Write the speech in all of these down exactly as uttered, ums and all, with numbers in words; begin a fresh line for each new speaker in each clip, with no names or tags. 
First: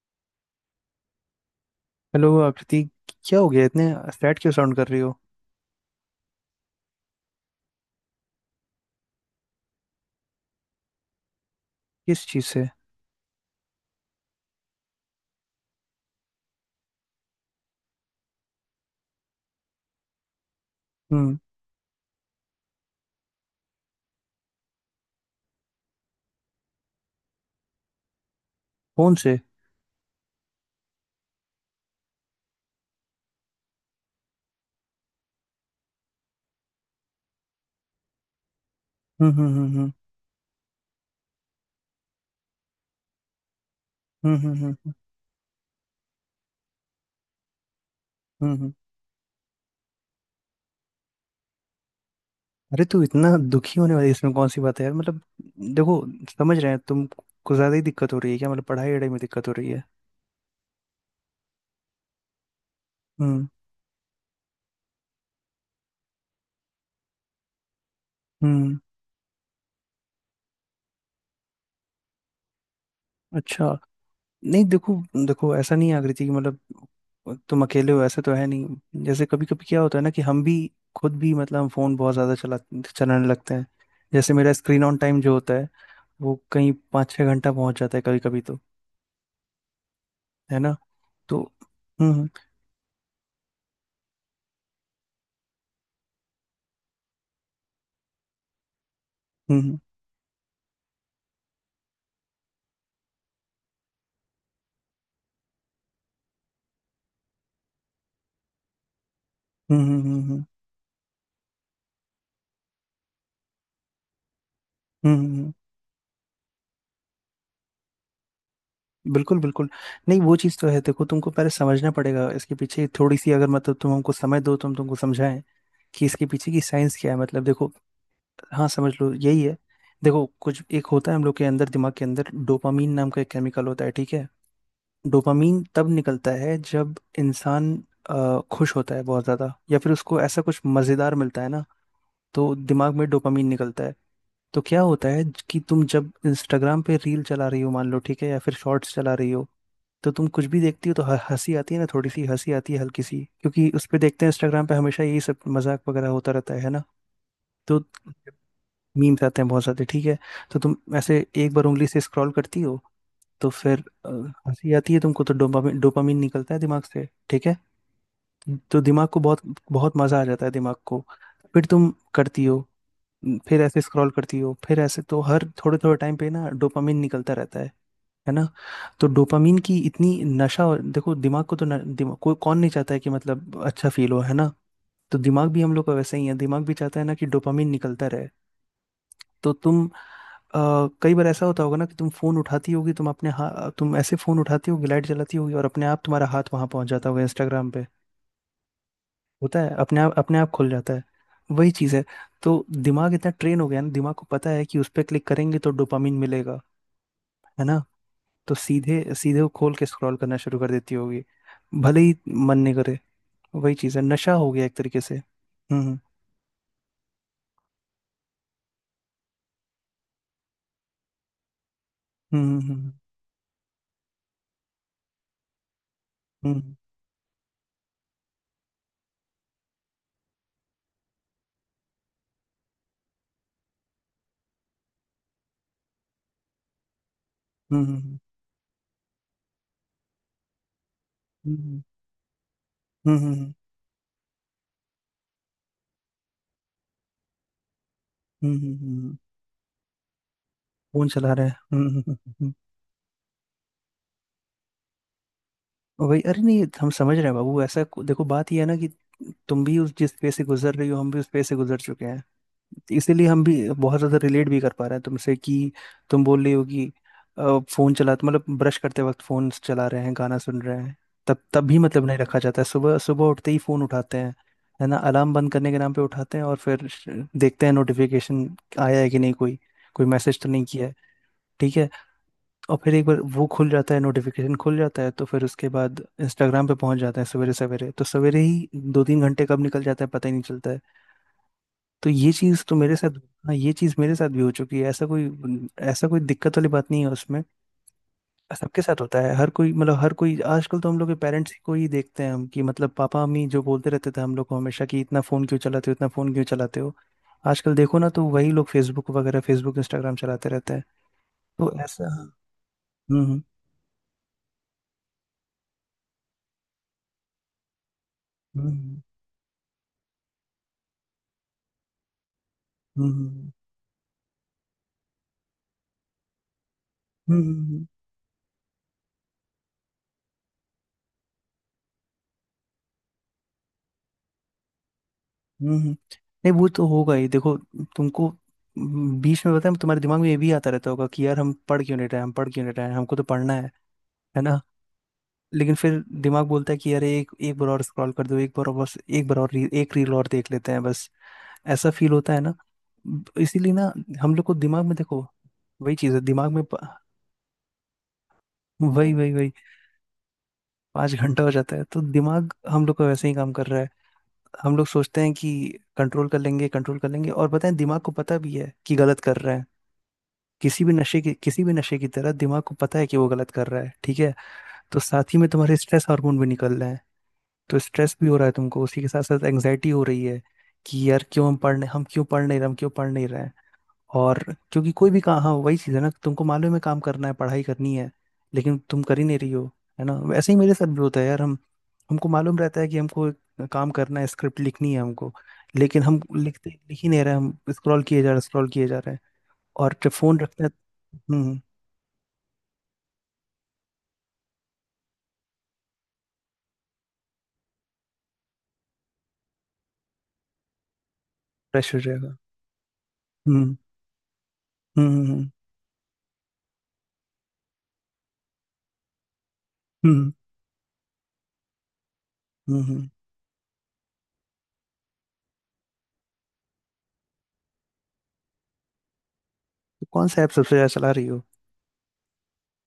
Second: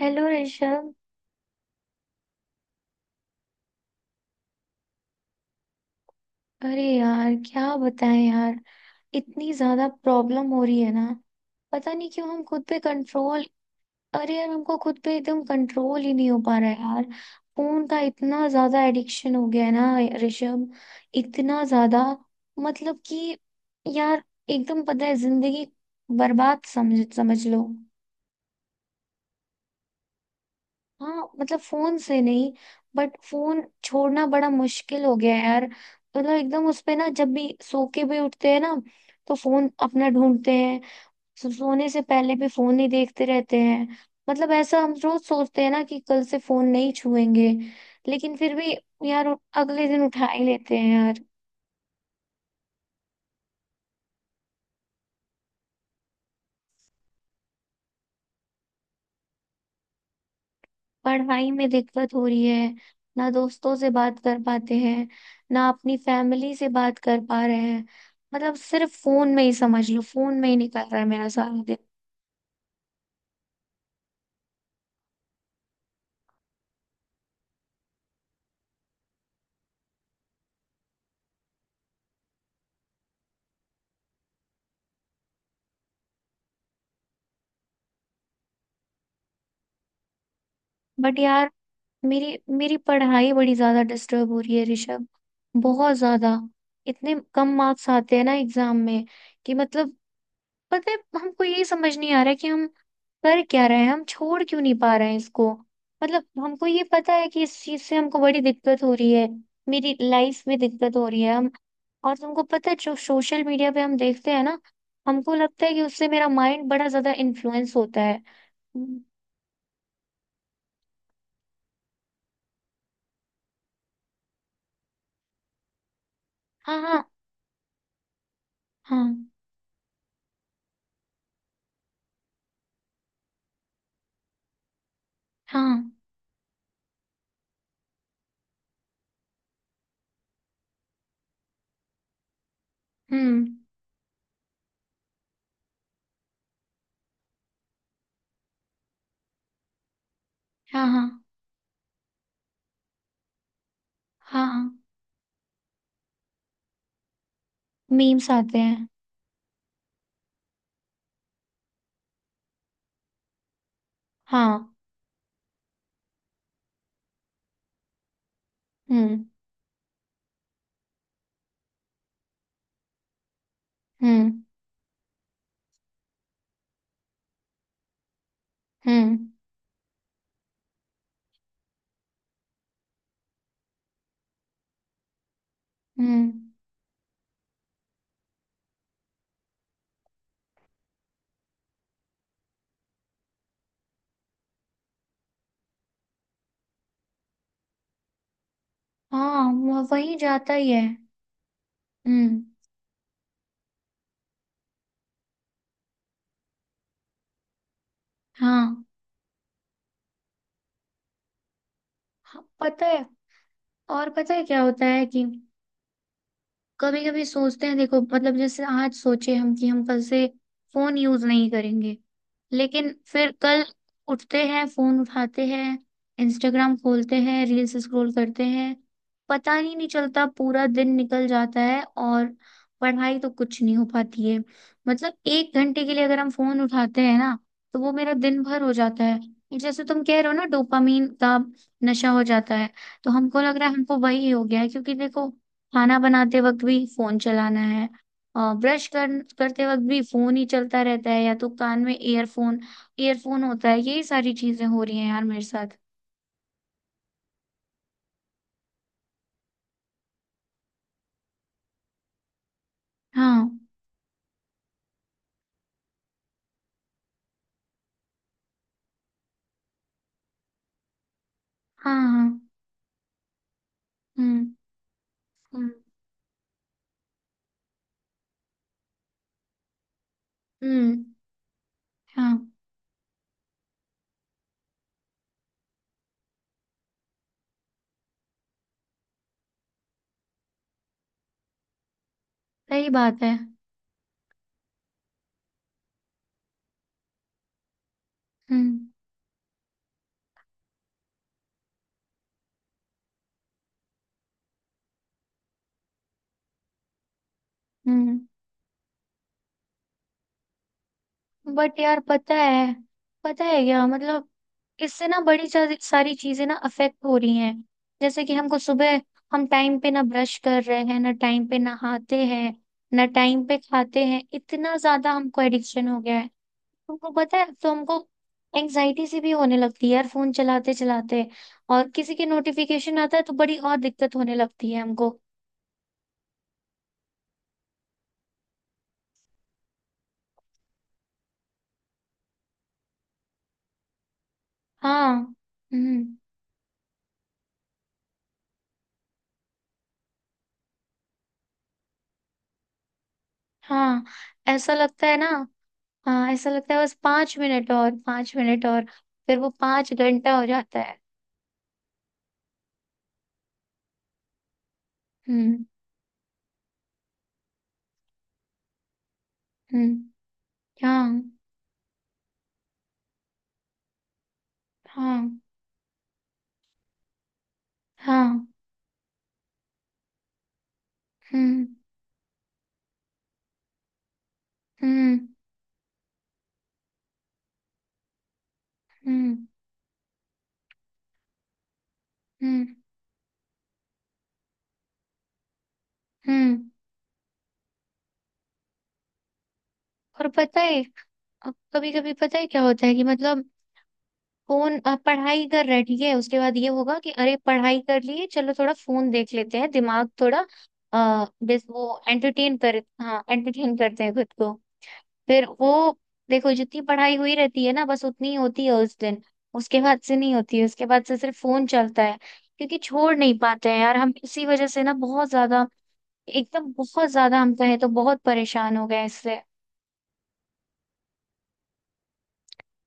Hello Rishabh.
Hello Aakriti. क्या हो गया? इतने फ्लैट क्यों साउंड कर रही हो?
अरे यार क्या बताएं यार, इतनी ज्यादा प्रॉब्लम हो रही है ना। पता नहीं
किस
क्यों हम
चीज
खुद
से?
पे कंट्रोल। अरे यार हमको खुद पे एकदम कंट्रोल ही नहीं हो पा रहा है यार। फोन का इतना ज्यादा एडिक्शन हो गया है ना ऋषभ,
हम्म।
इतना ज्यादा। मतलब कि यार, एकदम पता है जिंदगी बर्बाद समझ समझ लो।
फोन से?
हाँ मतलब फोन से नहीं, बट फोन छोड़ना बड़ा मुश्किल हो गया है यार। मतलब एकदम उस पे ना, जब भी सो के भी उठते हैं ना
हम्म,
तो
हम्म,
फोन
हम्म,
अपना ढूंढते हैं। सो- सोने से पहले भी फोन ही देखते रहते हैं।
हम्म,
मतलब
हम्म, हम्म,
ऐसा
हम्म,
हम रोज सोचते हैं ना कि कल से फोन नहीं छुएंगे, लेकिन
हम्म।
फिर
हम्म।
भी यार अगले दिन उठा ही लेते हैं यार।
अरे तू इतना दुखी होने वाली, इसमें कौन सी बात है यार? मतलब देखो, समझ रहे हैं। तुम को ज्यादा ही दिक्कत हो रही है क्या? मतलब पढ़ाई वढ़ाई में दिक्कत हो रही है?
पढ़ाई में दिक्कत हो रही है, ना
हम्म,
दोस्तों से बात कर पाते हैं, ना अपनी फैमिली से बात कर पा रहे हैं। मतलब
हम्म।
सिर्फ फोन में ही समझ लो, फोन में ही निकल रहा है मेरा सारा दिन।
अच्छा। नहीं देखो, देखो ऐसा नहीं है आकृति कि मतलब तुम अकेले हो, ऐसा तो है नहीं। जैसे कभी कभी क्या होता है ना कि हम भी, खुद भी मतलब हम फोन बहुत ज्यादा चला चलाने लगते हैं। जैसे मेरा स्क्रीन ऑन टाइम जो होता है, वो कहीं पाँच छः घंटा पहुंच जाता है कभी कभी तो, है ना?
बट
तो
यार
हम्म,
मेरी मेरी पढ़ाई बड़ी ज्यादा डिस्टर्ब हो रही है ऋषभ, बहुत ज्यादा। इतने कम मार्क्स आते हैं ना एग्जाम में कि
हम्म,
मतलब, पता है हमको यही समझ नहीं आ रहा है कि हम कर क्या रहे हैं, हम छोड़ क्यों नहीं पा रहे हैं इसको। मतलब हमको ये पता है कि इस चीज से हमको बड़ी दिक्कत हो रही है,
हम्म,
मेरी
हम्म, हम्म, हम्म,
लाइफ
हम्म,
में दिक्कत हो रही है हम। और तुमको पता है जो सोशल मीडिया पे हम देखते हैं ना,
हम्म, हम्म,
हमको
हम्म।
लगता है कि उससे मेरा माइंड बड़ा ज्यादा इन्फ्लुएंस होता है। हम्म,
बिल्कुल बिल्कुल। नहीं वो चीज़ तो है, देखो तुमको पहले समझना पड़ेगा इसके पीछे, थोड़ी सी अगर मतलब तुम हमको समय दो तो हम तुमको समझाएं कि इसके पीछे की
हाँ
साइंस
हाँ।
क्या है। मतलब देखो, हाँ समझ
हाँ
लो यही है। देखो कुछ एक होता है हम लोग के अंदर, दिमाग के अंदर डोपामीन नाम का एक केमिकल होता है, ठीक है? डोपामीन
हाँ।
तब निकलता है जब इंसान अ, खुश होता है बहुत ज़्यादा, या फिर उसको ऐसा कुछ मज़ेदार मिलता है ना, तो दिमाग में
हम्म।
डोपामीन निकलता है। तो क्या होता है कि तुम जब इंस्टाग्राम पे रील चला रही हो, मान लो ठीक है, या फिर शॉर्ट्स चला रही हो, तो तुम कुछ भी
हाँ
देखती हो तो
हाँ।
ह- हंसी आती है ना, थोड़ी सी हंसी आती है हल्की सी, क्योंकि उस पे देखते हैं
हाँ
इंस्टाग्राम
हाँ,
पे हमेशा यही सब मजाक वगैरह होता रहता है है ना? तो
मीम्स आते हैं।
मीम्स आते हैं बहुत सारे, ठीक है। तो तुम ऐसे एक बार उंगली से स्क्रॉल करती हो, तो फिर अ, हंसी
हाँ।
आती है तुमको, तो डोपामीन डोपामीन निकलता है दिमाग से, ठीक है? तो दिमाग को
हम्म
बहुत बहुत मजा आ जाता है दिमाग को। फिर तुम करती हो, फिर ऐसे स्क्रॉल करती
हम्म
हो, फिर ऐसे, तो हर थोड़े थोड़े टाइम पे ना डोपामिन निकलता रहता है है ना? तो
हम्म
डोपामिन की इतनी नशा और- देखो, दिमाग को तो न, दिमाग कोई कौन नहीं चाहता है कि मतलब अच्छा फील हो, है ना? तो दिमाग भी हम लोग का वैसे ही है,
हम्म।
दिमाग भी चाहता है ना कि डोपामिन निकलता रहे। तो तुम, अ, कई बार ऐसा होता होगा ना कि तुम फोन उठाती होगी, तुम अपने हाथ, तुम ऐसे फोन उठाती होगी, लाइट जलाती होगी और अपने आप तुम्हारा हाथ वहां पहुंच जाता होगा इंस्टाग्राम पे।
हाँ
होता है,
वह-
अपने आप
वही
अपने आप
जाता
खुल
ही है।
जाता है, वही चीज़ है।
हम्म।
तो दिमाग इतना ट्रेन हो गया ना, दिमाग को पता है कि उस पर क्लिक करेंगे तो डोपामिन मिलेगा, है ना? तो
हाँ
सीधे सीधे वो खोल के स्क्रॉल करना शुरू कर देती होगी, भले ही
हाँ,
मन नहीं
पता
करे।
है।
वही चीज़ है,
और
नशा
पता है
हो
क्या
गया एक
होता
तरीके
है
से।
कि
हम्म,
कभी कभी सोचते हैं देखो, मतलब जैसे आज सोचे हम कि हम कल से फोन यूज नहीं करेंगे,
हम्म, हम्म,
लेकिन फिर कल उठते हैं, फोन उठाते हैं,
हम्म,
इंस्टाग्राम खोलते हैं, रील्स स्क्रॉल करते हैं। पता ही नहीं चलता, पूरा दिन निकल जाता है और पढ़ाई तो कुछ नहीं हो पाती है। मतलब एक घंटे के लिए अगर हम फोन उठाते हैं ना, तो वो मेरा
हम्म,
दिन भर हो जाता है। जैसे तुम कह रहे हो ना, डोपामीन का
हम्म,
नशा हो जाता है। तो
हम्म, हम्म, हम्म,
हमको
हम्म,
लग रहा है हमको वही हो गया है, क्योंकि देखो खाना बनाते वक्त भी फोन चलाना है
हम्म,
और
हम्म,
ब्रश
हम्म, हम्म, हम्म,
कर,
हम्म।
करते वक्त भी फोन ही चलता
फोन
रहता है,
चला
या
रहे
तो
हैं।
कान
हम्म,
में
हम्म, हम्म, हम्म, हम्म, हम्म।
ईयरफोन ईयरफोन होता है। यही सारी चीजें हो रही हैं यार मेरे साथ।
वही, अरे नहीं हम समझ रहे हैं बाबू, ऐसा देखो, बात ये है ना कि तुम भी उस जिस पे से गुजर रही हो, हम भी उस पे से गुजर चुके हैं, इसीलिए हम
हाँ
भी बहुत ज़्यादा रिलेट भी कर पा रहे हैं तुमसे कि तुम बोल रही हो कि अ, फ़ोन चला तो मतलब ब्रश करते वक्त फ़ोन चला रहे हैं, गाना सुन रहे हैं, तब तब भी
हाँ।
मतलब नहीं
हाँ।
रखा जाता है, सुबह सुबह उठते ही फ़ोन उठाते हैं,
हम्म
है ना? अलार्म बंद करने
हम्म
के नाम पे उठाते हैं और फिर श- देखते हैं नोटिफिकेशन आया है कि नहीं, कोई कोई मैसेज तो नहीं किया है,
हम्म।
ठीक है?
हाँ,
और फिर एक बार वो खुल जाता है, नोटिफिकेशन खुल जाता है तो फिर उसके बाद इंस्टाग्राम पे पहुंच जाते हैं सवेरे सवेरे, तो सवेरे ही दो तीन घंटे कब निकल जाते हैं पता ही नहीं चलता है। तो ये चीज तो
सही
मेरे साथ,
बात है।
हाँ ये चीज मेरे साथ भी हो चुकी है, ऐसा कोई ऐसा कोई दिक्कत वाली बात नहीं है उसमें। सबके
हम्म
साथ होता है, हर कोई, मतलब हर कोई आजकल, तो हम लोग के पेरेंट्स को ही देखते हैं हम, कि मतलब पापा मम्मी जो बोलते रहते थे हम लोग को हमेशा कि इतना फोन क्यों चलाते हो, इतना फोन क्यों चलाते हो, आजकल देखो ना, तो
हम्म।
वही लोग फेसबुक वगैरह फेसबुक इंस्टाग्राम चलाते रहते हैं। तो
बट यार
ऐसा,
पता है,
हम्म,
पता है क्या मतलब, इससे ना बड़ी सा- सारी चीजें ना अफेक्ट हो रही हैं। जैसे कि हमको
हम्म,
सुबह हम टाइम पे ना ब्रश कर रहे हैं, ना टाइम पे नहाते हैं, ना
हम्म,
टाइम
हम्म,
पे खाते हैं, इतना ज्यादा हमको एडिक्शन हो गया है। तुमको पता
हम्म,
है, तो
हम्म,
हमको एंजाइटी से भी होने लगती है यार फोन चलाते चलाते, और किसी के नोटिफिकेशन आता है तो बड़ी और दिक्कत होने लगती है हमको।
हम्म, हम्म। नहीं वो तो होगा ही, देखो तुमको हम्म, बीच में, पता है तुम्हारे दिमाग में ये भी आता रहता होगा कि यार हम पढ़ क्यों नहीं रहे हैं, हम पढ़ क्यों नहीं रहे हैं, हमको तो पढ़ना है है ना?
हाँ।
लेकिन फिर
हम्म।
दिमाग बोलता है कि यार एक एक बार और स्क्रॉल कर दो, एक बार और, बस एक बार और रील, एक रील और देख लेते हैं बस, ऐसा फील होता है ना। ब- इसीलिए ना
हाँ
हम लोग को
ऐसा
दिमाग में,
लगता है
देखो
ना।
वही चीज है
हाँ ऐसा
दिमाग में
लगता है,
प-
बस पांच मिनट और, पांच मिनट और,
वही वही
फिर वो
वही।
पांच घंटा हो जाता है।
पाँच घंटा हो जाता है तो दिमाग हम लोग का वैसे ही काम कर रहा है। हम लोग सोचते हैं कि
हम्म
कंट्रोल कर लेंगे, कंट्रोल कर लेंगे, और पता है दिमाग को पता भी है कि गलत कर रहे हैं,
हम्म।
किसी भी नशे
हाँ
की किसी भी नशे की तरह दिमाग को पता है कि वो गलत कर रहा है, ठीक है? तो
हाँ।
साथ ही में तुम्हारे स्ट्रेस हार्मोन भी निकल रहे हैं, तो स्ट्रेस भी
हाँ।
हो रहा है तुमको, उसी के साथ साथ एंग्जाइटी हो रही है कि यार क्यों हम
हम्म
पढ़ नहीं, हम क्यों पढ़ नहीं रहे, हम क्यों पढ़ नहीं रहे हैं। और क्योंकि कोई
हम्म
भी काम, हाँ वही चीज़ है ना, तुमको मालूम है काम करना है, पढ़ाई करनी है, लेकिन तुम कर ही नहीं
हम्म
रही हो, है ना? वैसे ही मेरे साथ भी होता है यार, हम, हमको मालूम
हम्म
रहता है कि हमको एक काम करना है, स्क्रिप्ट लिखनी है हमको, लेकिन हम
हम्म।
लिखते लिख ही नहीं रहे, हम स्क्रॉल किए जा रहे स्क्रॉल किए जा रहे हैं। और जब
और
फोन
पता
रखते हैं,
है,
हम्म,
कभी कभी पता है क्या होता है कि मतलब फोन अ, पढ़ाई कर रहा है, ठीक है, उसके बाद ये होगा कि अरे पढ़ाई कर लिए, चलो थोड़ा फोन देख लेते हैं, दिमाग थोड़ा, अ बस
फ्रेश हो
वो
जाएगा,
एंटरटेन कर हाँ
हम्म,
एंटरटेन करते हैं खुद को। फिर
हम्म,
वो, देखो जितनी पढ़ाई हुई रहती है ना, बस उतनी ही होती है उस दिन, उसके बाद से
हम्म,
नहीं होती है, उसके बाद से सिर्फ फोन चलता है। क्योंकि
हम्म, हम्म।
छोड़ नहीं पाते हैं यार हम, इसी वजह से ना बहुत ज्यादा, एकदम बहुत ज्यादा हम कहें तो, बहुत परेशान हो गए इससे।
तो कौन सा ऐप सबसे ज़्यादा चला रही हो?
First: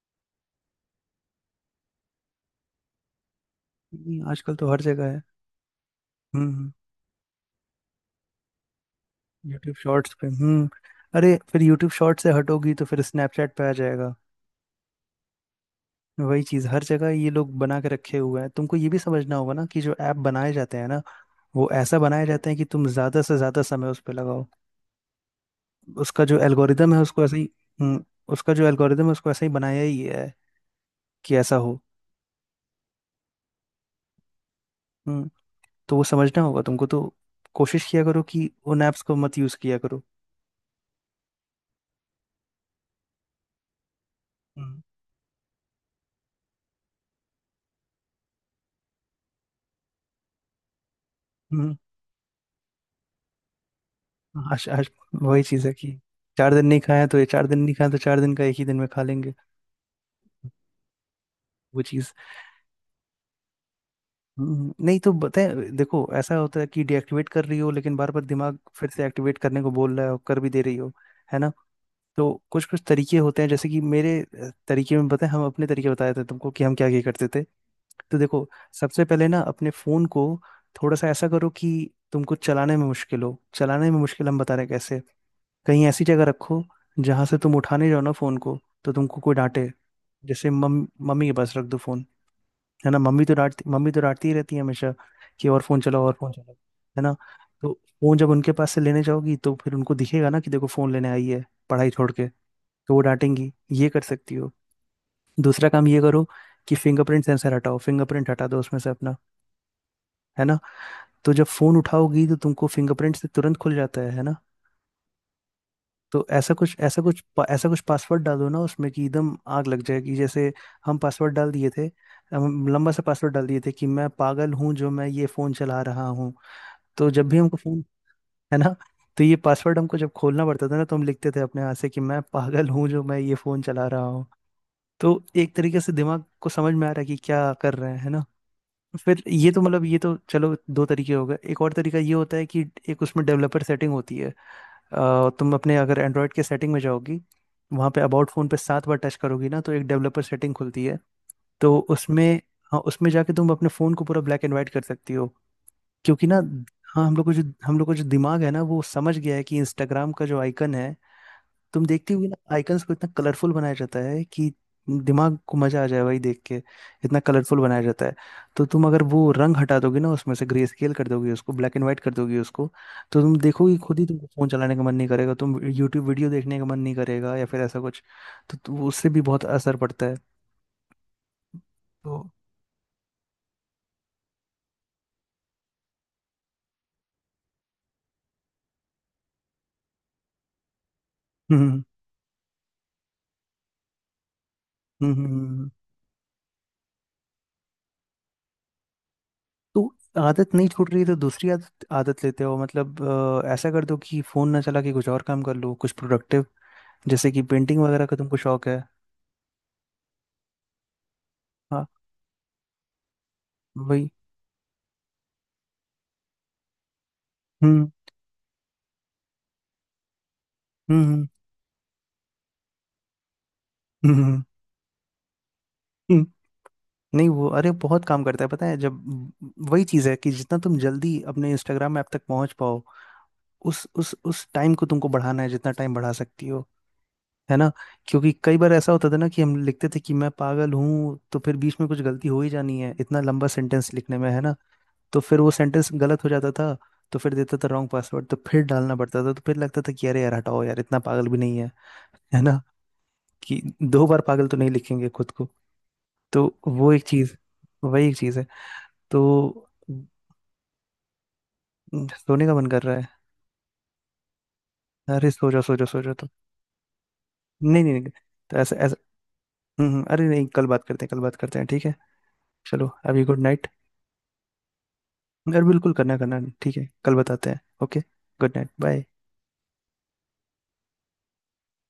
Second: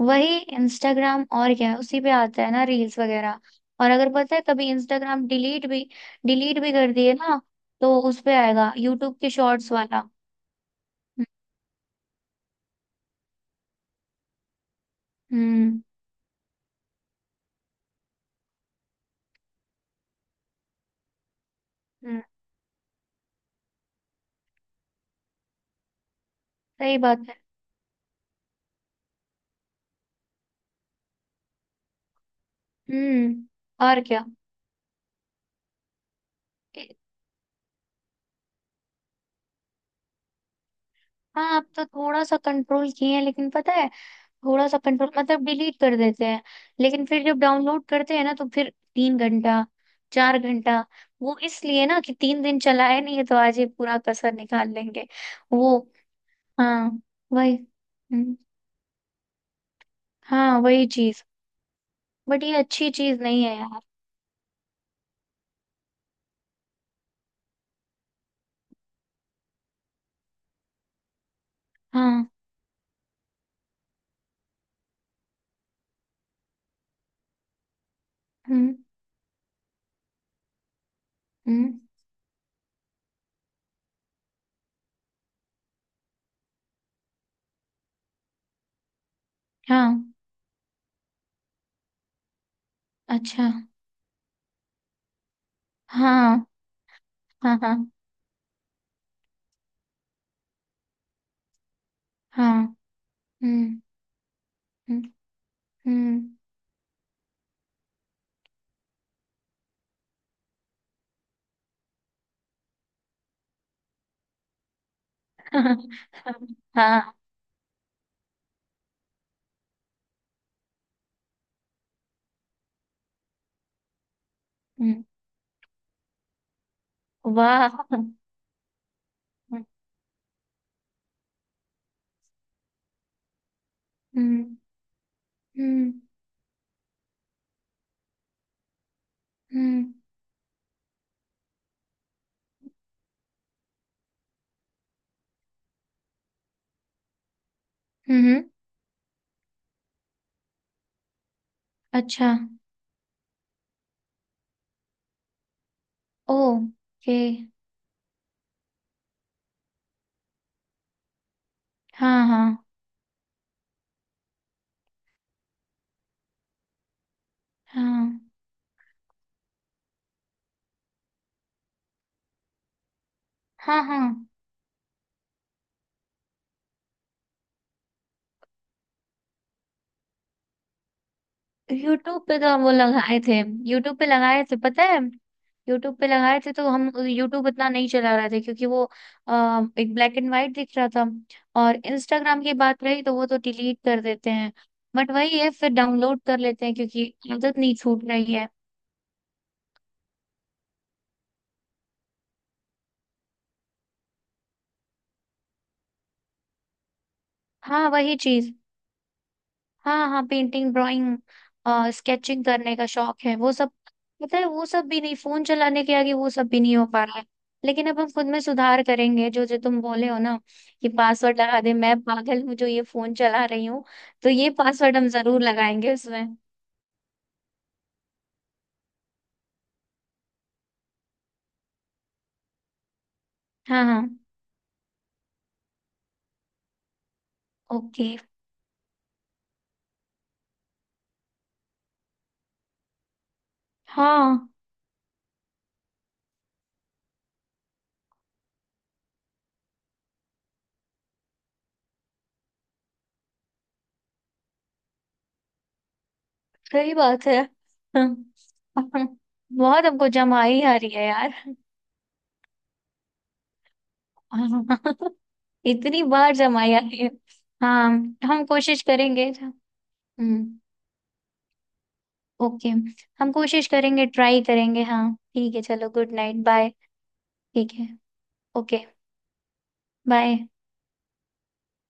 वही इंस्टाग्राम, और क्या है, उसी पे आता है ना रील्स वगैरह। और अगर
नहीं,
पता है
आजकल
कभी
तो हर जगह है।
इंस्टाग्राम डिलीट भी डिलीट
हम्म।
भी कर दिए ना, तो उस पे आएगा यूट्यूब के शॉर्ट्स
यूट्यूब
वाला।
शॉर्ट्स पे। हम्म। अरे फिर यूट्यूब शॉर्ट से हटोगी तो फिर स्नैपचैट पे आ जाएगा।
हम्म।
वही चीज़ हर जगह ये लोग बना के रखे हुए हैं, तुमको ये भी समझना होगा ना कि जो ऐप बनाए जाते हैं ना, वो ऐसा
हम्म,
बनाए जाते हैं कि तुम ज़्यादा से ज़्यादा समय उस पर लगाओ। उसका जो एल्गोरिदम
सही
है उसको
बात है।
ऐसे ही हम्म, उसका जो एल्गोरिदम है उसको ऐसे ही बनाया ही है कि ऐसा हो।
हम्म। और क्या।
हम्म, तो वो समझना होगा तुमको, तो कोशिश किया करो कि उन ऐप्स को मत यूज किया करो।
हाँ अब तो थोड़ा सा कंट्रोल किए हैं, लेकिन पता है थोड़ा सा
हम्म,
कंट्रोल मतलब डिलीट कर देते हैं, लेकिन फिर जब डाउनलोड करते हैं ना, तो फिर तीन घंटा, चार घंटा। वो
हम्म,
इसलिए ना कि तीन दिन चलाया नहीं है तो आज ये पूरा कसर
हाँ आज
निकाल
आज
लेंगे।
वही चीज़ है
वो,
कि चार दिन नहीं
हाँ
खाया तो ये, चार
वही।
दिन नहीं खाया तो चार दिन
हम्म,
का एक ही दिन में खा लेंगे,
हाँ वही चीज।
वो चीज़।
बट ये अच्छी चीज नहीं है यार।
हम्म, नहीं तो बताए, देखो ऐसा होता है कि डीएक्टिवेट कर रही हो, लेकिन बार बार दिमाग फिर से एक्टिवेट करने को बोल रहा है और कर भी दे रही हो, है ना?
हाँ।
तो कुछ कुछ तरीके होते हैं, जैसे कि मेरे, अ, तरीके में बताएं, हम अपने तरीके बताए थे तुमको कि हम क्या क्या करते थे। तो देखो,
हम्म
सबसे पहले ना अपने फोन को थोड़ा सा ऐसा करो कि
हम्म।
तुमको चलाने में मुश्किल हो। चलाने में मुश्किल, हम बता रहे हैं कैसे। कहीं ऐसी जगह रखो जहां से तुम उठाने जाओ ना फोन को, तो तुमको कोई डांटे।
हाँ।
जैसे मम मम्मी के पास रख दो फोन, है ना? मम्मी तो
अच्छा।
डांटती मम्मी तो डांटती ही रहती है हमेशा कि और फोन चलाओ, और फोन
हाँ
चलाओ, है ना?
हाँ।
तो
हाँ
फोन जब उनके पास से लेने जाओगी, तो फिर उनको दिखेगा ना कि देखो फोन लेने आई है पढ़ाई छोड़ के,
हाँ।
तो वो डांटेंगी,
हम्म
ये कर सकती हो।
हम्म
दूसरा काम ये करो
हम्म,
कि फिंगरप्रिंट सेंसर हटाओ, फिंगरप्रिंट हटा दो उसमें से अपना, है ना? तो जब फोन उठाओगी तो तुमको फिंगरप्रिंट से तुरंत खुल जाता है है ना? तो
हाँ।
ऐसा कुछ ऐसा
हाँ,
कुछ ऐसा कुछ पासवर्ड डालो ना उसमें कि एकदम आग लग जाएगी, जैसे हम पासवर्ड डाल दिए थे। हम लंबा सा पासवर्ड डाल दिए थे कि मैं पागल हूँ जो
हम्म।
मैं ये फोन चला रहा हूँ। तो जब भी हमको
वाह।
फोन, है ना? तो ये पासवर्ड हमको जब खोलना पड़ता था ना, तो हम लिखते थे अपने हाथ से कि मैं पागल हूँ जो मैं ये फोन चला रहा हूँ।
हम्म
तो एक तरीके से
हम्म
दिमाग को समझ में आ रहा है कि क्या कर रहे हैं, है ना? फिर ये तो मतलब
हम्म
ये तो चलो दो तरीके हो गए, एक और तरीका ये होता है कि, एक, उसमें डेवलपर सेटिंग होती है, अ, तुम अपने अगर एंड्रॉयड के सेटिंग में जाओगी वहाँ पे अबाउट
हम्म।
फ़ोन पे सात बार टच करोगी ना, तो एक डेवलपर सेटिंग खुलती है। तो उसमें,
अच्छा।
हाँ उसमें जाके तुम अपने फ़ोन को पूरा ब्लैक एंड वाइट कर सकती हो क्योंकि ना, हाँ,
ओके।
हम लोग को जो हम लोग को जो दिमाग है ना, वो समझ गया है कि इंस्टाग्राम का जो आइकन है, तुम देखती
हाँ
हुई ना
हाँ।
आइकन्स को इतना कलरफुल बनाया जाता है कि दिमाग को मजा आ जाए भाई देख के, इतना कलरफुल बनाया
हाँ
जाता है। तो तुम अगर वो रंग हटा दोगे ना उसमें से, ग्रे स्केल कर दोगे उसको, ब्लैक एंड व्हाइट कर दोगे उसको, तो तुम देखोगे
हाँ।
खुद
हाँ,
ही तुमको फोन चलाने का मन नहीं करेगा, तुम यूट्यूब वीडियो देखने का मन नहीं करेगा या फिर ऐसा कुछ। तो, तो उससे भी बहुत असर पड़ता है। तो
यूट्यूब पे तो वो लगाए थे। यूट्यूब पे लगाए थे पता है, यूट्यूब पे लगाए थे तो हम यूट्यूब इतना नहीं चला रहे थे क्योंकि वो आ, एक ब्लैक एंड वाइट दिख रहा था।
हम्म,
और
हम्म,
इंस्टाग्राम की बात रही तो वो तो डिलीट कर देते हैं, बट
हम्म, हम्म।
वही
हम्म,
है
हम्म।
फिर डाउनलोड कर लेते हैं क्योंकि आदत नहीं छूट रही है।
तो आदत नहीं छूट रही, तो दूसरी आदत आदत लेते हो मतलब, अ, ऐसा कर दो कि फोन ना चला के कुछ और काम कर लो, कुछ प्रोडक्टिव। जैसे कि पेंटिंग
हाँ
वगैरह का
वही
तुमको
चीज।
शौक है।
हाँ हाँ, पेंटिंग, ड्राइंग,
हाँ
स्केचिंग करने का शौक है, वो सब।
वही।
पता है, वो सब भी नहीं, फोन चलाने के आगे वो सब भी नहीं हो पा रहा है।
हम्म,
लेकिन अब हम खुद में सुधार करेंगे, जो जो तुम बोले हो ना कि
हम्म, हम्म,
पासवर्ड लगा दे, मैं पागल हूँ जो ये फोन चला रही हूँ,
हम्म,
तो
हम्म।
ये पासवर्ड हम जरूर लगाएंगे
हम्म।
उसमें।
नहीं वो अरे बहुत काम करता है, पता है जब, वही चीज़ है कि जितना तुम जल्दी अपने इंस्टाग्राम ऐप तक पहुंच पाओ,
हाँ।
उस
हाँ।
उस उस टाइम को तुमको बढ़ाना है, जितना टाइम बढ़ा सकती हो, है ना?
ओके।
क्योंकि कई बार ऐसा होता था ना कि हम लिखते थे कि मैं पागल हूँ, तो फिर बीच में कुछ गलती हो ही जानी है इतना लंबा सेंटेंस लिखने में, है
हाँ,
ना? तो फिर वो सेंटेंस गलत हो जाता था, तो फिर देता था रॉन्ग पासवर्ड, तो फिर डालना पड़ता था, तो फिर लगता था कि अरे यार हटाओ यार, इतना पागल भी नहीं है, है ना कि दो बार पागल तो नहीं लिखेंगे खुद को। तो वो
सही
एक
बात
चीज,
है।
वही एक
हाँ,
चीज है,
हाँ,
तो
बहुत हमको जमाई आ रही है यार।
न- सोने का मन कर रहा है।
हाँ,
अरे सो जाओ, सो जाओ, सो
इतनी
जाओ। तो
बार जमाई आ रही है।
नहीं,
हाँ।
नहीं, नहीं।
हम
तो ऐसा
कोशिश
ऐसा,
करेंगे।
हम्म, हम्म, अरे
हम्म।
नहीं कल बात करते हैं, कल बात करते हैं, ठीक है।
ओके।
चलो अभी
हम
गुड नाइट।
कोशिश करेंगे, ट्राई करेंगे, हाँ ठीक
अरे
है, चलो
बिल्कुल
गुड
करना,
नाइट,
करना
बाय।
ठीक है, कल बताते हैं,
ठीक है।
Okay. Good night
okay.
Bye.
Bye.